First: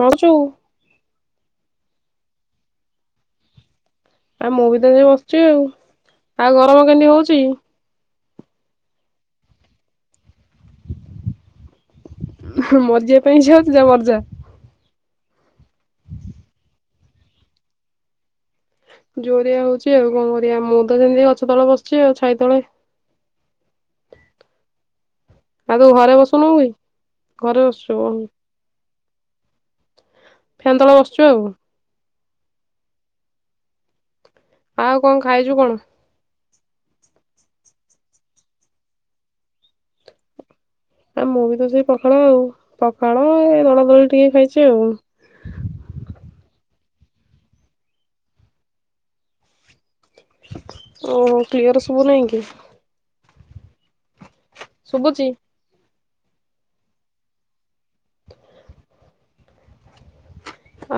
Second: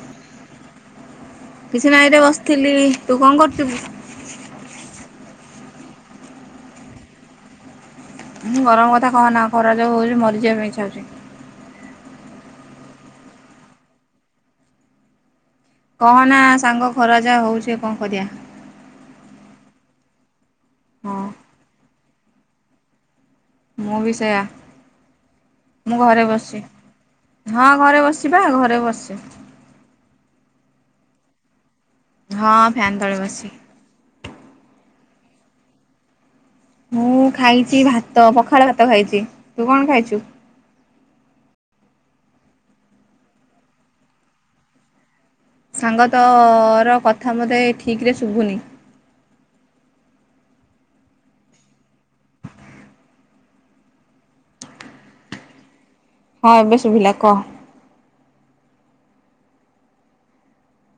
କଅ କରୁଚୁ? କିଛି ନାଇଁ ରେ ବସିଥିଲି। ତୁ କଣ କରୁଥିବୁ? ଆଉ ମୁଁ ବି ତ ସେଇ ବସିଛି ଆଉ। ଆଉ ଗରମ କେମିତି ହଉଛି? ମୁଁ ଗରମ କଥା କହନା ଖରା ଯୋଉ ହଉଛି ମରିଯିବା ପାଇଁ ଇଚ୍ଛା ହଉଛି। ମରଯିବା ପାଇଁ ଇଚ୍ଛା ହଉଚି ଯା ମର୍ଜା। କହନା ସାଙ୍ଗ ଖରା ଯାହା ହଉଛି କଣ କରିଆ। ଜୋରିଆ ହଉଛି ଆଉ କଣ କରିବା, ମୁତ ହଁ ଯେମିତି ଗଛ ତଳେ ବସିଛି ଆଉ ଛାଇ ତଳେ। ମଁ ବି ସେୟା। ଆଉ ତୁ ମୁଁ ଘରେ ବସୁନୁ କି ବସିଚି ହଁ ଘରେ ବସିଚିପା ଘରେ ବସିଚି। ଫ୍ୟାନ୍ ତଳେ ବସିଚୁ ଆଉ? ହଁ ଫ୍ୟାନ୍ ତଳେ ବସିଚି। ଆଉ କଣ ଖାଇଚୁ କଣ? ମୁଁ ଖାଇଛି ଭାତ, ପଖାଳ ଭାତ ଖାଇଛି, ତୁ କଣ ଖାଇଛୁ? ଆ ମୁଁ ବି ତ ସେଇ ପଖାଳ ଆଉ, ପଖାଳ ଏ ଦଳା ଦଳି ଟିକେ ଖାଇଛି ଆଉ। ସାଙ୍ଗତୋର କଥା ମୋତେ ଠିକ୍ ରେ ଶୁଭୁନି? ଉଁ କ୍ଲିଅର ସବୁନେଇଁ କି? ଶୁବୁଚି। ହଁ ଏବେ ଶୁଭିଲା କହ?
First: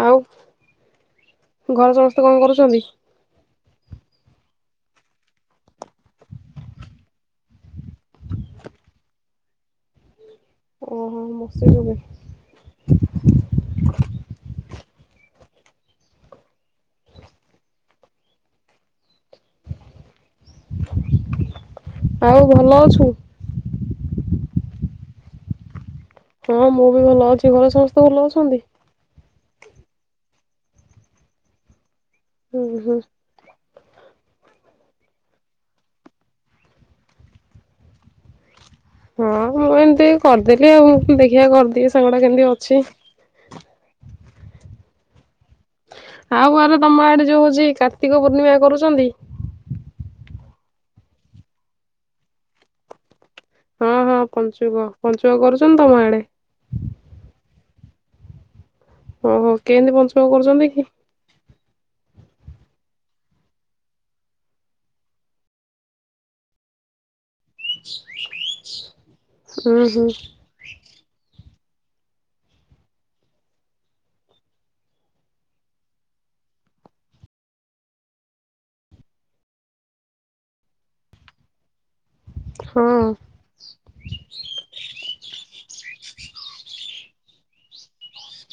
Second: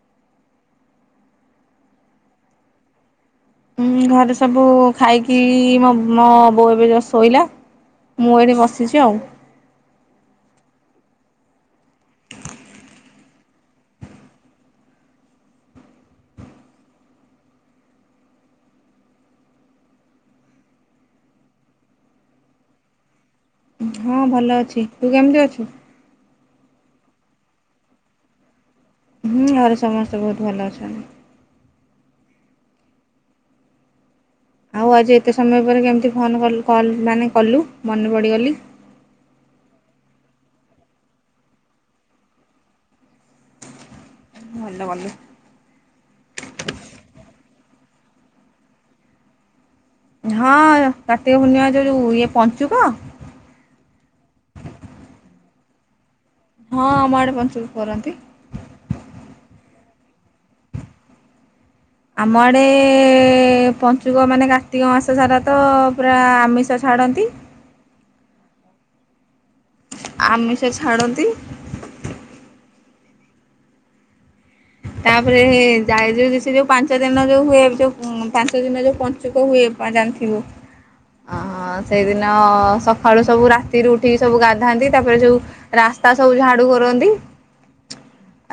ଆଉ ଘରେ ସମସ୍ତେ କଣ କରୁଛନ୍ତି? ହୁଁ ଘରେ ସବୁ ଖାଇକି ମୋ ମୋ ବୋଉ ଏବେ ଯଷ୍ଟ୍ ଶୋଇଲା। ମୁଁ ଏଇଠି ବସିଛି ଆଉ। ଓହୋ ହୋ ମଶାଟାରେ। ଆଉ ଭଲ ଅଛୁ? ହଁ ଭଲ ଅଛି। ତୁ କେମିତି ଅଛୁ? ହଁ ମୁଁ ବି ଭଲ ଅଛି। ଘରେ ସମସ୍ତେ ଭଲ ଅଛନ୍ତି? ହୁଁ ଘରେ ସମସ୍ତେ ବହୁତ୍ ଭଲ ଅଛନ୍ତି। ଉଁ! ହୁଁ! ଆଉ ଆଜି ଏତେ ସମୟ ପରେ କେମିତି ଫୋନ୍ କଲୁ କଲ୍ ମାନେ କଲୁ ମନେ ପଡ଼ିଗଲି? ହଁ ମୁଁ ଏମିତି ଏଇ କରିଦେଲି ଆଉ। ଦେଖିବା କରିଦିଏ ସାଙ୍ଗଟା କେମିତି ଅଛି। ଭଲ କଲୁ। ଆଉ ଆରେ ତମ ଆଡେ ଯୋଉ ହୋଉଛି, କାର୍ତ୍ତିକ ପୂର୍ଣ୍ଣିମା କରୁଛନ୍ତି? ହଁ କାର୍ତିକ ପୂର୍ଣ୍ଣିମା ଯୋଉ ଇଏ ପଞ୍ଚୁକ? ହଁ ହଁ ପଞ୍ଚୁକ, ପଞ୍ଚୁକ କରୁଛନ୍ତି ତମ ଆଡେ? ହଁ ଆମ ଆଡେ ପଞ୍ଚୁକ କରନ୍ତି। ଓହୋ! କେମିତି ପଞ୍ଚୁକ କରୁଛନ୍ତି କି? ଆମଆଡ଼େ,,, ପଞ୍ଚୁକ ମାନେ କାର୍ତ୍ତିକ ମାସ ସାରା ତ ପୁରା ଆମିଷ ଛାଡ଼ନ୍ତି। ଏ ସାଇଟ୍ ଦେ ଉଁ ହୁଁ! ଆମିଷ ଛାଡ଼ନ୍ତି। ତାପରେ ଯାଇ ଯୋଉ ସେ ଯୋଉ ପାଞ୍ଚ ଦିନ ଯୋଉ ହୁଏ ଯୋଉ ପାଞ୍ଚ ଦିନ ଯୋଉ ପଞ୍ଚୁ ପଞ୍ଚୁକ ହୁଏ ଜାଣିଥିବୁ, ହଁ ସେଇଦିନ ହଁ ସକାଳୁ ସବୁ ରାତି। ରାତିରୁ ଉଠିକି ସବୁ ଗାଧାନ୍ତି, ତାପରେ ଯୋଉ ରାସ୍ତା ସବୁ ଝାଡୁ କରନ୍ତି।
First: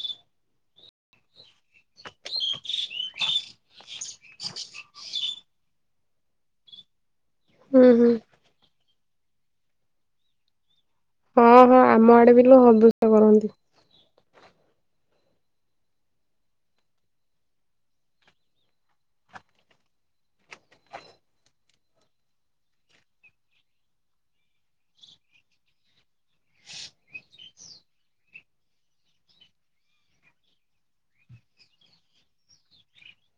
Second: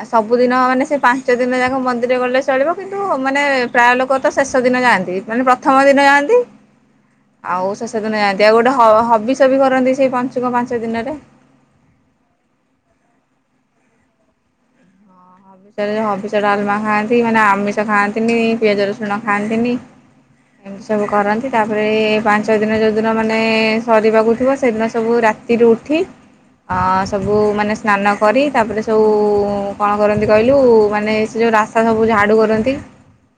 ଆଉ ସବୁଦିନ ମାନେ ସେ। ପାଞ୍ଚ ଦିନ ଯାକ ମନ୍ଦିର ଗଲେ ଚଳିବ, କିନ୍ତୁ ମାନେ ପ୍ରାୟ ଲୋକ ତ ଶେଷ ଦିନ ଯାଆନ୍ତି, ମାନେ ପ୍ରଥମ ଦିନ ଯାଆନ୍ତି। ଆଉ ସେ ହୁଁ ହୁଁ ସେଦିନ ଯାଆନ୍ତି ଆଉ ଗୋଟେ ହଁ ହବିଷ ବି କରନ୍ତି ସେଇ ପଞ୍ଚୁକ ପାଞ୍ଚ ଦିନରେ। ହଁ ହଁ ଆମ ଆଡେ ବି ଲୋକ ହବିଷ କରନ୍ତି। ସିଆଡେ ହବିଷ ଡାଲମା ଖାଆନ୍ତି, ମାନେ ଆମିଷ ଖାଆନ୍ତିନି, ପିଆଜ ରସୁଣ ଖାଆନ୍ତିନି। ହୁଁ! ସବୁ କରନ୍ତି, ତାପରେ ପାଞ୍ଚ ଦିନ ଯେଉଁଦିନ ମାନେ ସରିବାକୁ ଥିବ, ସେଦିନ ସବୁ ରାତି ରାତିରୁ ଉଠି ସବୁ ମାନେ ସ୍ନାନ କରି ତାପରେ ସବୁ କଣ କରନ୍ତି? କହିଲୁ ମାନେ ସେ ଯୋଉ ରାସ୍ତା ସବୁ ଝାଡୁ କରନ୍ତି।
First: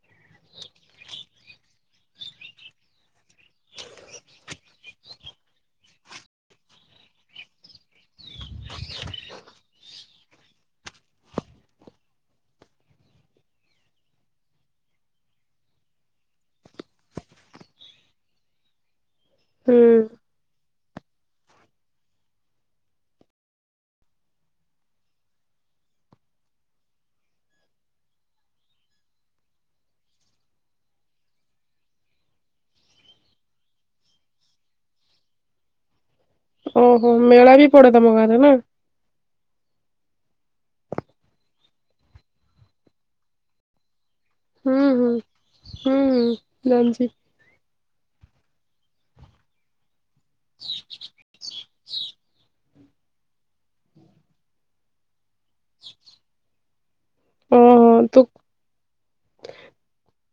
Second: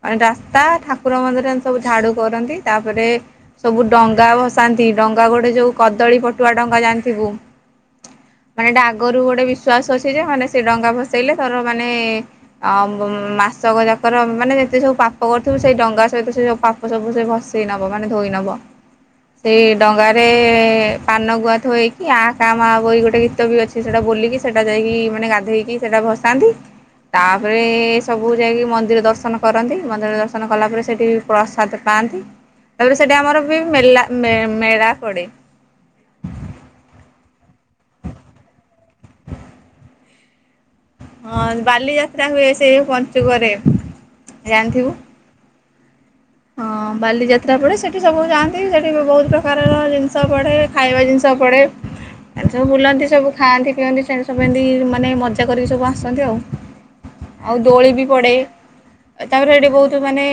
ଆଉ ରାସ୍ତା ଠାକୁର ମନ୍ଦିରରେ ସବୁ ଝାଡୁ କରନ୍ତି ତାପରେ ସବୁ ଡଙ୍ଗା ଭସାନ୍ତି ଡଙ୍ଗା ଗୋଟେ ଯୋଉ କଦଳୀ ପଟୁଆ ଡଙ୍ଗା ଜାଣିଥିବୁ। ମାନେ ଏଇଟା ଆଗରୁ ଗୋଟେ ବିଶ୍ଵାସ ଅଛି ଯେ ମାନେ ସେ ଡଙ୍ଗା ଭସେଇଲେ ତୋର ମାନେ ଆ ମାସକ ଯାକର ମାନେ ଯେତେ ସବୁ ପାପ କରୁଥିବୁ ସେଇ ଡଙ୍ଗା ସହିତ ସେ ପାପ। ସବୁ ସେ ଭସେଇ ନବ ମାନେ ଧୋଇ ନବ ସେଇ ହୁଁ ଡଙ୍ଗାରେ। ପାନ ଗୁଆଥୋଇକି ଆ କା ମା ବୋଇ ଗୋଟେ ଗୀତ ବି ଅଛି ସେଟା ବୋଲିକି ସେଟା ଯାଇକି ମାନେ ଗାଧେଇକି। ସେଇଟା ଭସାନ୍ତି। ତାପରେ ସବୁ ଯାଇକି ମନ୍ଦିର ଦର୍ଶନ କରନ୍ତି ମନ୍ଦିର ଦର୍ଶନ କଲା ପରେ ସେଠି ପ୍ରସାଦ ପାଆନ୍ତି। ତାପରେ ସେଠି ଆମର ବି ମେଲା ମେଳା ପଡେ। ଓହୋ ମେଳା ବି ପଡେ ତମ ଗାଁରେ ନାଁ। ହଁ ବାଲିଯାତ୍ରା ହୁଏ ସେ ପଞ୍ଚୁକରେ ହୁଁ ଜାଣିଥିବୁ? ହୁଁ ହୁଁ। ହଁ ଜାଣିଛି ବାଲିଯାତ୍ରା ପଡେ ସେଠି ସବୁ ଯାଆନ୍ତି ସେଠି ବହୁତ ପ୍ରକାରର ଜିନ୍ ଷ ପଢ଼େ ଖାଇବା ଜିନିଷ ପଢ଼େ। ଏମନ୍ତି ସବୁ ବୁଲନ୍ତି ସବୁ ଖାଆନ୍ତି ପିଅନ୍ତି ସେ ସବୁ ଏମିତି ମାନେ ମଜା କରିକି ସବୁ ଆସନ୍ତି ଆଉ। ଆଉ ଦୋଳି ଓହୋ ବି ତୁ ପଡେ ତାପରେ ଏଠି ବହୁତ ମାନେ।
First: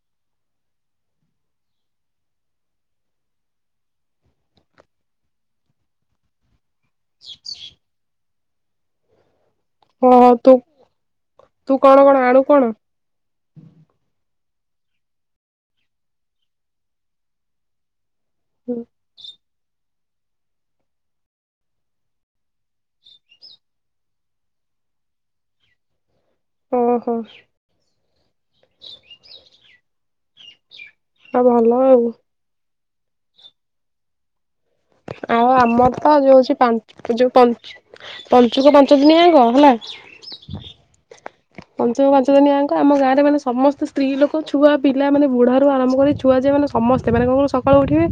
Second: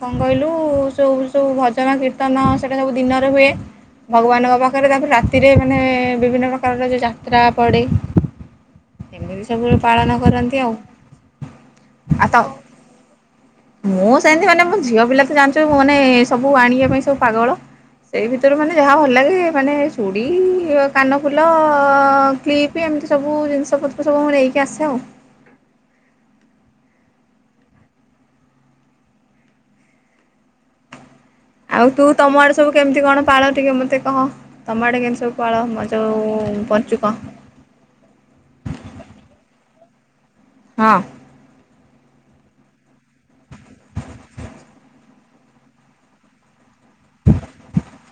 କଣ କହିଲୁ ସବୁ ସବୁ ଭଜନ କୀର୍ତ୍ତନ ସେଇଟା ସବୁ ଦିନରେ ହୁଏ। ଭଗବାନଙ୍କ ପାଖରେ ତାପରେ ରାତିରେ ମାନେ ବିଭିନ୍ନ ପ୍ରକାରର ଯୋଉ ଯାତ୍ରା ପଡେ। ଏମିତି ସବୁବେଳେ ପାଳନ ଓହୋ ତୁ କରନ୍ତି ଆଉ ତୁ କଣ କଣ ଆଉ ଆଣୁ ତ କଣ? ମୁଁ ସେମିତି ମାନେ ମୁଁ ଝିଅ ପିଲା ତ ଜାଣିଛୁ ମାନେ ସବୁ ଆଣିବା ପାଇଁ ସବୁ ପାଗଳ ସେଇ ଭିତରୁ ମାନେ ଯାହା। ଭଲ ଲାଗେ ମାନେ ଚୁଡ଼ି କାନଫୁଲ କ୍ଲିପ୍ ଏମିତି ସବୁ ଜିନିଷ ପ ଏ ସବୁ ମୁଁ ନେଇକି ଆସେ ଆଉ। ଓହୋ। ଆଉ ତୁ ତମ ଆଡେ ସବୁ କେମିତି କଣ ପାଳ ଟିକେ ମତେ କହ। ତମ ଆଡ଼େ କେମିତି ସବୁ ଆଉ ପାଳ ମ ଆମର ତ ଯୋଉ ସେ ପଞ୍ଚୁକ ପାଞ୍ଚ ଯୋଉ ପଞ୍ଚ। ପଞ୍ଚୁକ ପାଞ୍ଚ ଦିନି ଆଗ ହେଲା। ହଁ। ପଞ୍ଚମ ପାଞ୍ଚ ଦିନିଆଙ୍କ ଆମ ଗାଁରେ ମାନେ ସମସ୍ତ ସ୍ତ୍ରୀ ଲୋକ ଛୁଆ ପିଲାନେ ବୁଢାରୁୁ ଆରମ୍ଭ କରି ଛୁଆ ଯାଏ ମାନେ। ସମସ୍ତେ ମାନେ କଣ କହିଲୁ ସକାଳୁ ଉଠିବେ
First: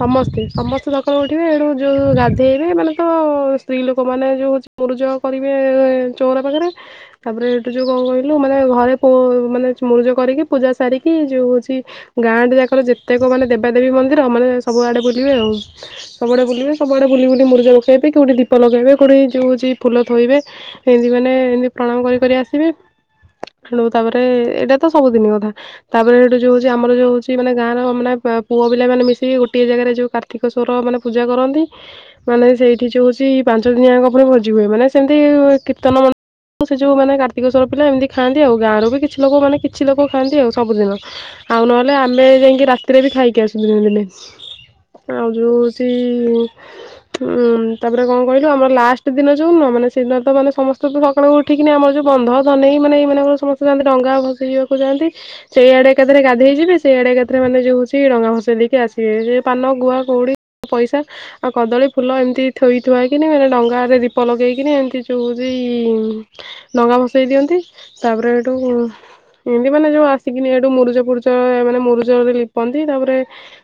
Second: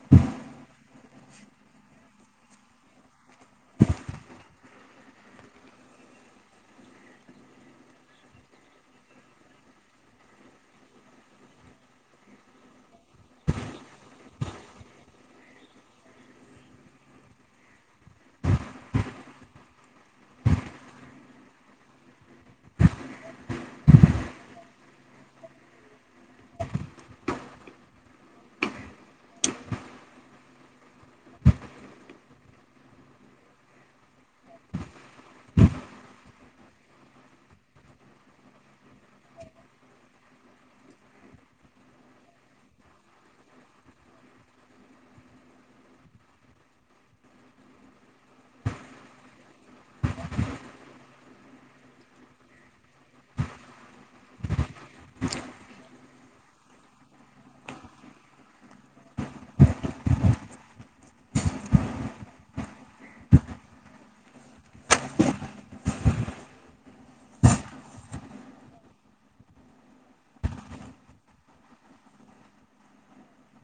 ସମସ୍ତେ ସମସ୍ତେ। ସକାଳୁ ଉଠିବେ ଏଣୁ ଯୋଉ ଗାଧେଇବେ ମାନେ ତ ସ୍ତ୍ରୀ ଲୋକମାନେ ଯୋଉ ମୋରୁଜ। କରିବେ ଚାଉଁରା ପାଖରେ। ତାପରେ ଏଠୁ ଯୋଉ କ କହିଲୁ ମାନେ ଘରେ ମାନେ ମୁର୍ଜ କରିକି ପୂଜା ସାରିକି ଯୋଉ ହଉଛି। ଗାଁଟେ ଯାଙ୍କର ଯେତେକ ମାନେ ଦେବାଦେବୀ ମନ୍ଦିର ମାନେ ସବୁ ଆଡେ ବୁଲିବେ ଆଉ। ସବୁଆଡେ ବୁଲିବେ ସବୁଆଡେ ବୁଲି ବୁଲି ମୂର୍ଜ ପକେଇବେ କୋଉଠି ଦୀପ ଲଗେଇବେ କୋଉଠି ଯୋଉ ହଉଛି ଫୁଲଥୋଇବେ। ଏମତି ମାନେ ଏମତି ପ୍ରଣାମ କରି କରି ଆସିବେ। ତେଣୁ ତାପରେ ଏଇଟା ତ ସବୁଦିନି କଥା। ତାପରେ ସେଇଠୁ ଯୋଉ ହଉଛି ଆମର ଯୋଉ ହଉଛି ମାନେ ଗାଁର ମାନେ ପା ପୁଅ ପିଲା ମାନ ମିଶିକି ଗୋଟେ ଜାଗାରେ ଯୋଉ କାର୍ତ୍ତି ଶ୍ୱର ମାନେ ପୂଜା କରନ୍ତି। ମାନେ ସେଇଠି ଯୋଉ ହଉଛି ପାଞ୍ଚ ଦିନି ଯାଙ୍କ ପୁଣି ଭୋଜି ହୁଏ ମାନେ ସେମିତି କୀର୍ତ୍ତନ ମ ମୁଁ ସେ ଯୋଉ ମାନେ କାର୍ତିକ ସ୍ୱର ପିଲା ଏମିତି ଖାଆନ୍ତି ଆଉ ଗାଁରୁ ବି କିଛି ଲୋକ ମାନେ କିଛି ଲୋକ ଖାଆନ୍ତି ଆଉ ସବୁଦିନ। ଆଉ ନହେଲେ ଆମେ ଯାଇକି ରାତିରେ ବି ଖାଇକି ଆସୁ ଦିନେ ଦିନେ। ଆ ଯୋଉ ସେ ଉୁ ତାପରେ କଣ କହିଲୁ ଆମର ଲାଷ୍ଟ ଦିନ ଯୋଉ ନୁହଁ ମାନେ ସେଇଦିନ ତ ମାନେ ସମସ୍ତେ ତ ସକାଳୁ ଉ। ଉଠିକିନା ଆମର ଯୋଉ ବନ୍ଧ ଧନେଇ ମାନେ ଏଇ ମାନଙ୍କର ସମସ୍ତେ ଯାନ୍ତି ଡଙ୍ଗା ଭସେଇଆକୁ ଯାଆନ୍ତି ସେଇଆଡେ। ଏକାଥରେ ଗାଧେଇଯିବେ ସେଇଆଡେ ଏକଥରେ ଡଙ୍ଗା ଭାସେଇ ଦେଇକି ଆସିବେ, ସେ ଯୋଉ ପାନ ଗୁଆ, କଉଡ଼ି, ପଇସା ଆଉ କଦଳୀ ଫୁଲ ଏମିତି ଥୋଇ ଥିଆ କିିନି ମାନେ ଡଙ୍ଗାରେ ଦୀପ ଲଗେଇକିନି ଏମିତି ଯୋଉ ହଉଛି ଡଙ୍ଗା ଭସେଇ ଦିଅନ୍ତି ତାପରେ ଏଇଠୁ ଏମିତି ମାନେ ଯୋଉ ଆସିକିନି ଏଇଠୁ ମୁରୁଜ ଫୁରୁଜ ମାନେ ମୁରୁଜରେ ଲିପନ୍ତି ତାପରେ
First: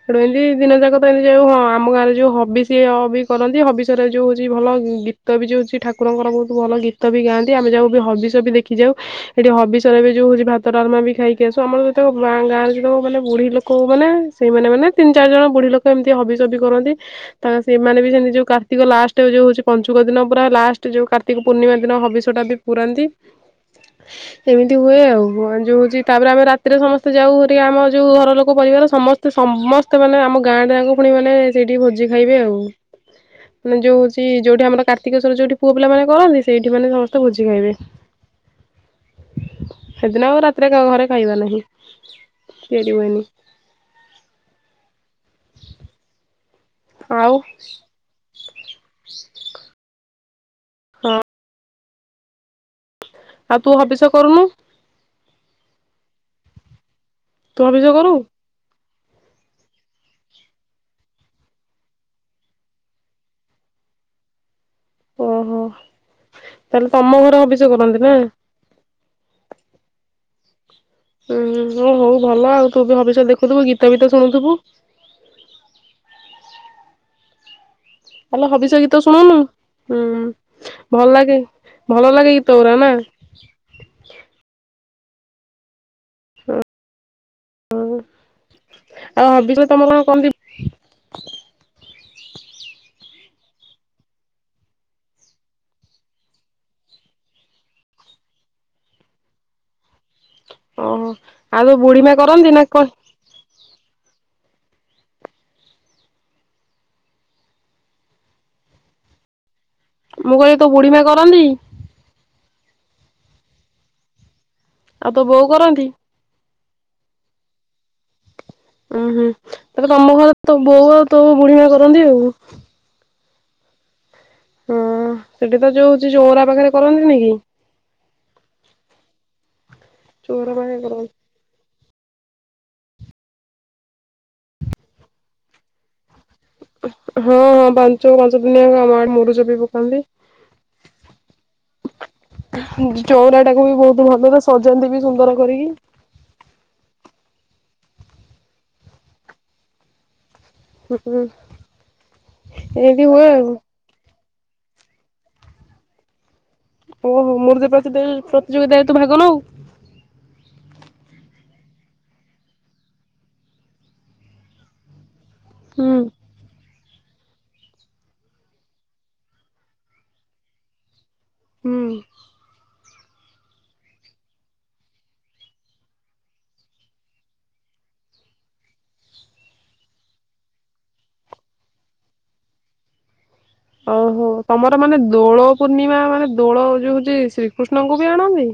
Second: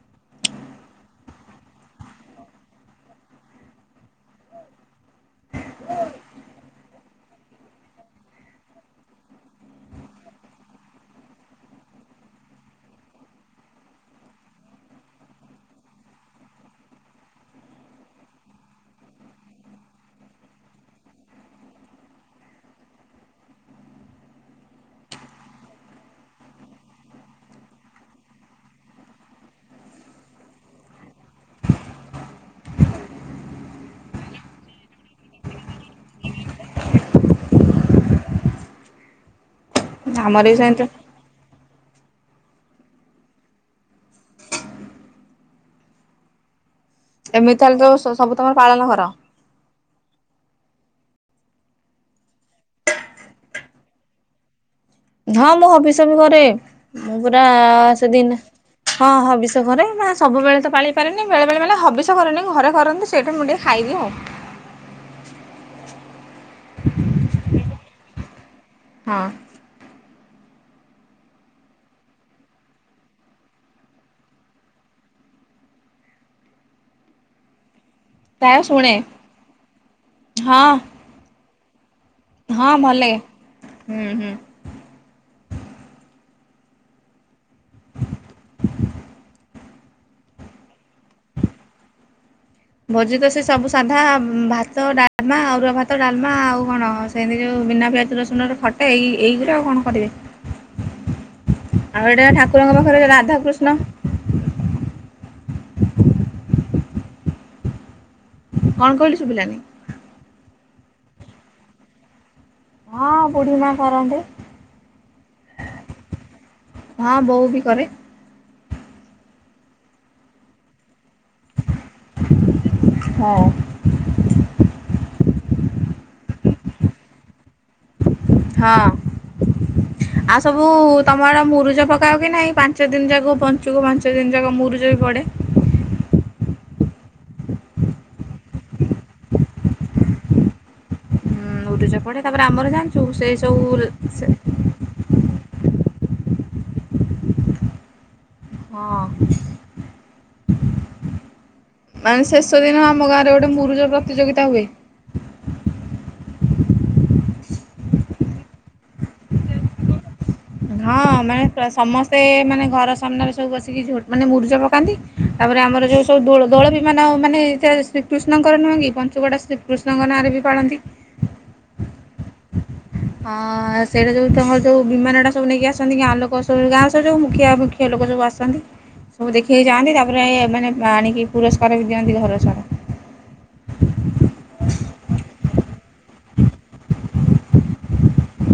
ସେଠୁ ଏମିତି ଦିନ ଯାକ ତ ଏମିତି ଯଉ ହଁ ଆମ ଗାଁରେ ଯୋଉ ହବି ସିଏ ବି କରନ୍ତି ହବି ରେ ଯଉଛି ଭଲ ଗୀତ ବି ଯଉଛି ଠାକୁରଙ୍କର ବହୁତ ଭଲ ଗୀତ ଗୀତ ବି ଗାଆନ୍ତି ଆମେ ଯଉ ବି ହବି ସବ ବି ଦେଖି ଯାଉ। ଏଠି ହବିଷୟରେ ବି ଯୋଉ ହଉଛି ଭାତ ଡାଲମା ବି ଖାଇକି ଆସୁ ଆମର ଯେତେଳେଁ ଗାଁରେ ଯେତେକ ମାନେ ବୁଢୀ ଲୋକ ମାନେ ସେଇମାନେ ମାନେ ତିନି ଚାରି ଜଣ ବୁଢୀ ଲୋକ ଏମତି ହବିସ ବି କରନ୍ତି। ତା ସେମାନେ ବି ସେମତି ଯୋଉ କାର୍ତ୍ତିକ ଲାଷ୍ଟ ଯୋଉ ହଉଛି ପଞ୍ଚୁକ ଦିନ ପୁରା ଲାଷ୍ଟ ଯୋଉାର୍ତିକ ପୂର୍ଣ୍ଣିମା ଦିନ ହବିଷତ ବି ପୁରାନ୍ତି। [inaudible] ଏମିତି ହୁଏ ଆଉ ଯଉ ହଉଛି ତାପରେ ଆମେ ରାତିରେ ସମସ୍ତେ ଯାଉରିକ ଆମ ଯୋଉ ଘର ଲୋକ ପରିବାର ସମସ୍ତେ ତ ସମସ୍ତେ ମାନେ ଆମ ଗାଁଟ ଗାକୁ ପୁଣି ମାନେ ସେଇଠି ଭୋଜି ଖାଇବେ ଆଉ। ମାନେ ଯଉ ହଉଛି ଯଉଠି ଆମର କାର୍ତିକ ସ୍ୱର ଜୋଉଠି ପୁଅ ପିଲାମାନେ କରନ୍ତି ସେଠି ମାନେ ସମେସ୍ତେ ଭୋଜି ଖାଇବେ। [inaudible] ସେଦିନ ଆଉ ଆମର ବି ରାତିରେ ସେମିତି ଘରେ ଖାଇବା ନାହିଁ ତିଆରି ହୁଏନି। ଆଉ ଏମିତି ତାହେଲେ ତୁ ସବୁ ତମର ପାଳନ କର। ହଁ ଆଉ ତୁ ହବିଷ କରୁନୁ। ହଁ ମୁଁ ହବିଷ ବି କରେ ମୁଁ ପୁରା ତୁ ହବିଷ କରୁ ସେଦିନ ହଁ, ହବିଷ କରେ ମାନେ ସବୁବେଳେ ତ ପାଳି ପାରେନି ବେଳେ ବଳେ ମାନେ ହବିଷ କରେନି ଘରେ କରନ୍ତି। ସେଇଟା ମୁଁ ଟିକେ ଖାଇବି ଆଉ। ଓହୋ ତାହେଲେ ତମ ଘରେ ହବିଷ କରନ୍ତି ନା? ହଁ। ଉୁଁ ଓ ହଉ ଭଲ ଆଉ ତୁ ବି ଭବିଷ୍ୟତ ଦେଖୁଥିବୁ ଗୀତା ବୀତା ସୁନୁଥିବୁ। ଆଲେ ପ୍ରାୟ ହବିଷ ଶୁଣେ ଗୀତ ଶୁଣୁନୁୁଁ ହଁ ଭଲ ଲାଗେ ଭଲ ଲାଗେ। ଗୀତ ହଁ ଗୁରା ନା ଭଲ ଲାଗେ ହୁଁ, ହୁଁ। ହ ହ ଆଉ ହବିିଶ ତମର କଣ କହନ୍ତି ଭୋଜି ତ ସେ ସବୁ ସାଧା ଭାତ, ଡାଲମା, ଅରୁଆ ଭାତ, ଡାଲମା, ଆଉ କଣ ସେମିତି ଯୋଉ ବିନା ପିଆଜ ରସୁଣ ରେ ଖଟା ଏଇ ଏଇ ଗୁରା ଆଉ କଣ କରିବେ। ଓହୋ ତୋ ବୁଢୀ ଆଉ ମା ଏଇଟା କରନ୍ତି ନା ଠାକୁରଙ୍କ କ ପାଖରେ ରାଧାକୃଷ୍ଣ କଣ କହିଲୁ ଶୁଭିଲାନି? ମୁଁ କହିଲି ତ ବୁଢୀମା କରନ୍ତି। ହଁ ବୁଢୀ ମା କରନ୍ତି। ଆଉ ତ ବୋଉ କରନ୍ତି? ହଁ ବୋଉ ବି କରେ। ଉଁ ହୁଁ ତାପରେ ତମ ଘରେ ତ ବୋଉ ଆଉ ତୋ ବୁଢୀମା କରନ୍ତି ଆଉ। ହଁ। ହଁ ସେଠି ତ ଯୋଉ ଚଉରା ପାଖରେ କରନ୍ତିନି କି। ହଁ ଆଉ ଚଉରା ସବୁ ପାଖରେ ତମ କରନ୍ତି ତମର ମୁରୁଜ ପକାଉ କି ନାହିଁ ପାଞ୍ଚ ଦିନ ଯାକ ପଞ୍ଚୁକ ପାଞ୍ଚ ଦିନ ଯାକ ମୁରୁଜ ବି ପଡେ। ହଁ, ହଁ, ପଞ୍ଚୁକ ପାଞ୍ଚ ଦିନି ଯାକ ଆମଆଡ଼େ ମୁରୁଜ ବି ପକାନ୍ତି। ହୁଁ ମୁରୁଜ ପଡ଼େ ତାପରେ ଆମର ଜାଣିଛୁ ସେଇ ଚଉରା ସବୁ ଟାକୁ ବି ବହୁତ ସେ ଭଲ ତ ସଜାନ୍ତି ବି ସୁନ୍ଦର କରିକି। ହଁ। ହୁଁ [inaudible] ମାନେ ଶେଷ ଦିନ ଏମିତି ଆମ ଗାଁ ହୁଏ ରେ ଆଉ ଗୋଟେ ମୁରୁଜ ପ୍ରତିଯୋଗିତା ହୁଏ। ଓହୋ ମୁରୁଜ ପ୍ରତିଦିଲ୍ ପ୍ରତିଯୋଗିତାରେର ତୁ ଭାଗ ନଉ। ହଁ ମାନେ ସମସ୍ତେ ମାନେ ଘର ସାମ୍ନାରେ ସବୁ ବସିକି ଝୋ ମାନେ ମୁରୁଜ ପକାନ୍ତି। ତାପରେ ଆମର ହୁଁ। ଯୋଉ ସବୁ ଦୋଳ ଦୋଳ ବି ମାନ ମାନେ [unintelligible] ଶ୍ରୀକୃଷ୍ଣଙ୍କର ନୁହଁ କି ପଞ୍ଚୁକଡ଼ଟା ଶ୍ରୀକୃଷ୍ଣଙ୍କ ନାଁରେ ବି ପାଳନ୍ତି। ହୁଁ। ହଁ ସେଇଟା ଯୋଉ ତମର ଯୋଉ ବିମାନ ଟା ସବୁ ନେଇକି ଆସନ୍ତି। ଗାଁଲୋକ ସବୁ ଗାଁ ସବୁ ଯୋଉ ମୁଖିଆ ମୁଖି ଏ ଲୋକ ସବୁ ଆସନ୍ତି। ସବୁ ଦେଖିକି ଯାଆନ୍ତି। ତାପରେ ଏମାନେ ଆଣିକି ପୁରସ୍କାର ବି ଦିଅନ୍ତି ଘର ସାରା। ଓହୋ ତମର ମାନେ ଦୋଳ ପୂର୍ଣ୍ଣିମା ମାନେ ଦୋଳ ଯୋଉ ହଉଛି ଶ୍ରୀକୃଷ୍ଣଙ୍କୁ ବି ଆଣନ୍ତି।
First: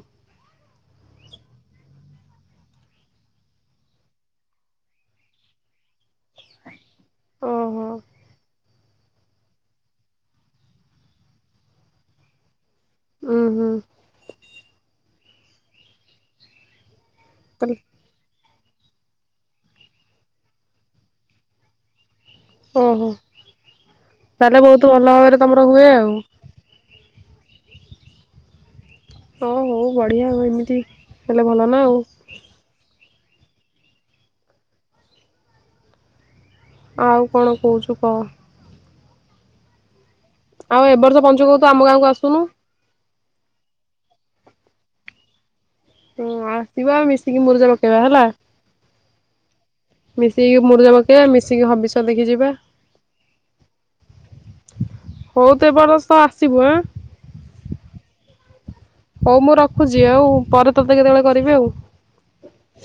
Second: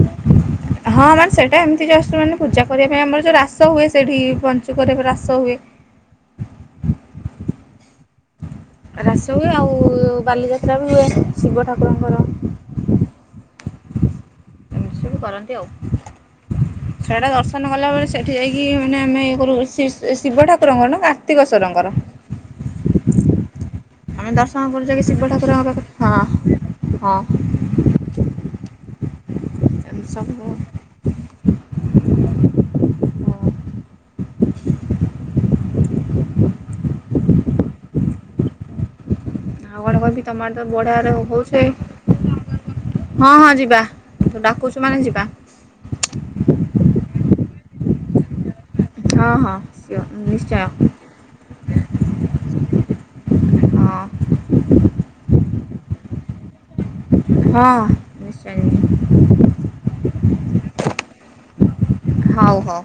ହଁ ମାନେ ସେଇଟା ଏମିତି ଜଷ୍ଟ ମାନେ ପୂଜା କରିବା ପାଇଁ ଆମର ଯୋଉ ରାସ ହୁଏ ସେଠି ପଞ୍ଚୁକ ରାସ ହୁଏ। ଓହୋ। ରାସ ହୁଏ ଆଉ ବାଲିଯାତ୍ରା ବି ହୁଏ। ଶିବ ଠାକୁରଙ୍କର। ହୁଁ ହୁଁ। ବି କରନ୍ତି ଆଉ ସେଆଟା ଦର୍ଶନ ତାହେଲେ କଲା ବଳେ ସେଠି ଯାଇକି ମାନେ ଆମେ ଇଏ କରୁ ଶିବ ଠାକୁରଙ୍କର ନା କାର୍ତ୍ତିକଶ୍ବରଙ୍କର। ଓହୋ ଆମେ ତାହେଲେ ଦର୍ଶନ ବହୁତ କରୁ ଭଲ ଯାଇକି ଶିବ ଭାବରେ ତମର ଠାକୁରଙ୍କ ପାଖରେ। ହୁଏ ଆଉ। ହଁ। ହଁ। ହଁ ହଉ ଏମିତି ବଢ଼ିଆ ହେଉ ସବୁ ଏମିତି ହେଲେ ଭଲ ନା ଆଉ। ଆଉ କଣ କହୁଛୁ କହ। ଆଉ କଣ କହିବି ତମର ଆଡେତ ଆଉ ଏ ବଢିଆରେ ବର୍ଷ ପଞ୍ଚୁକ ହଉଛେ। ତୁ ଆମ ଗାଁକୁ ଆସୁନୁ ହଁ ହଁ ଯିବା। ତୁ ଡାକୁଛୁ ମାନେ ଯିବା। ହ ଆସିବା ମିଶିକି ମୁରୁଜା ପକେଇବା ହେଲା। ହଁ ହଁ ସିଓର ନିଶ୍ଚୟ ମିଶିକି ମୁରୁଜା ପକେଇ କେଇବା ମିଶିକି ହବିଷ୍ୟ ଦେଖି ଯିବା। ହଁ ହଉ ତ ଏ ବରଷ ଆସିବୁ ଆ। ହଁ। ନିଶ୍ଚୟ। ହଉ ମୁଁ ରଖୁଛି ଆଉ। ପରେ ତତେ କେତେବେଳେ କରିବି ଆଉ। ହଉ ହଉ।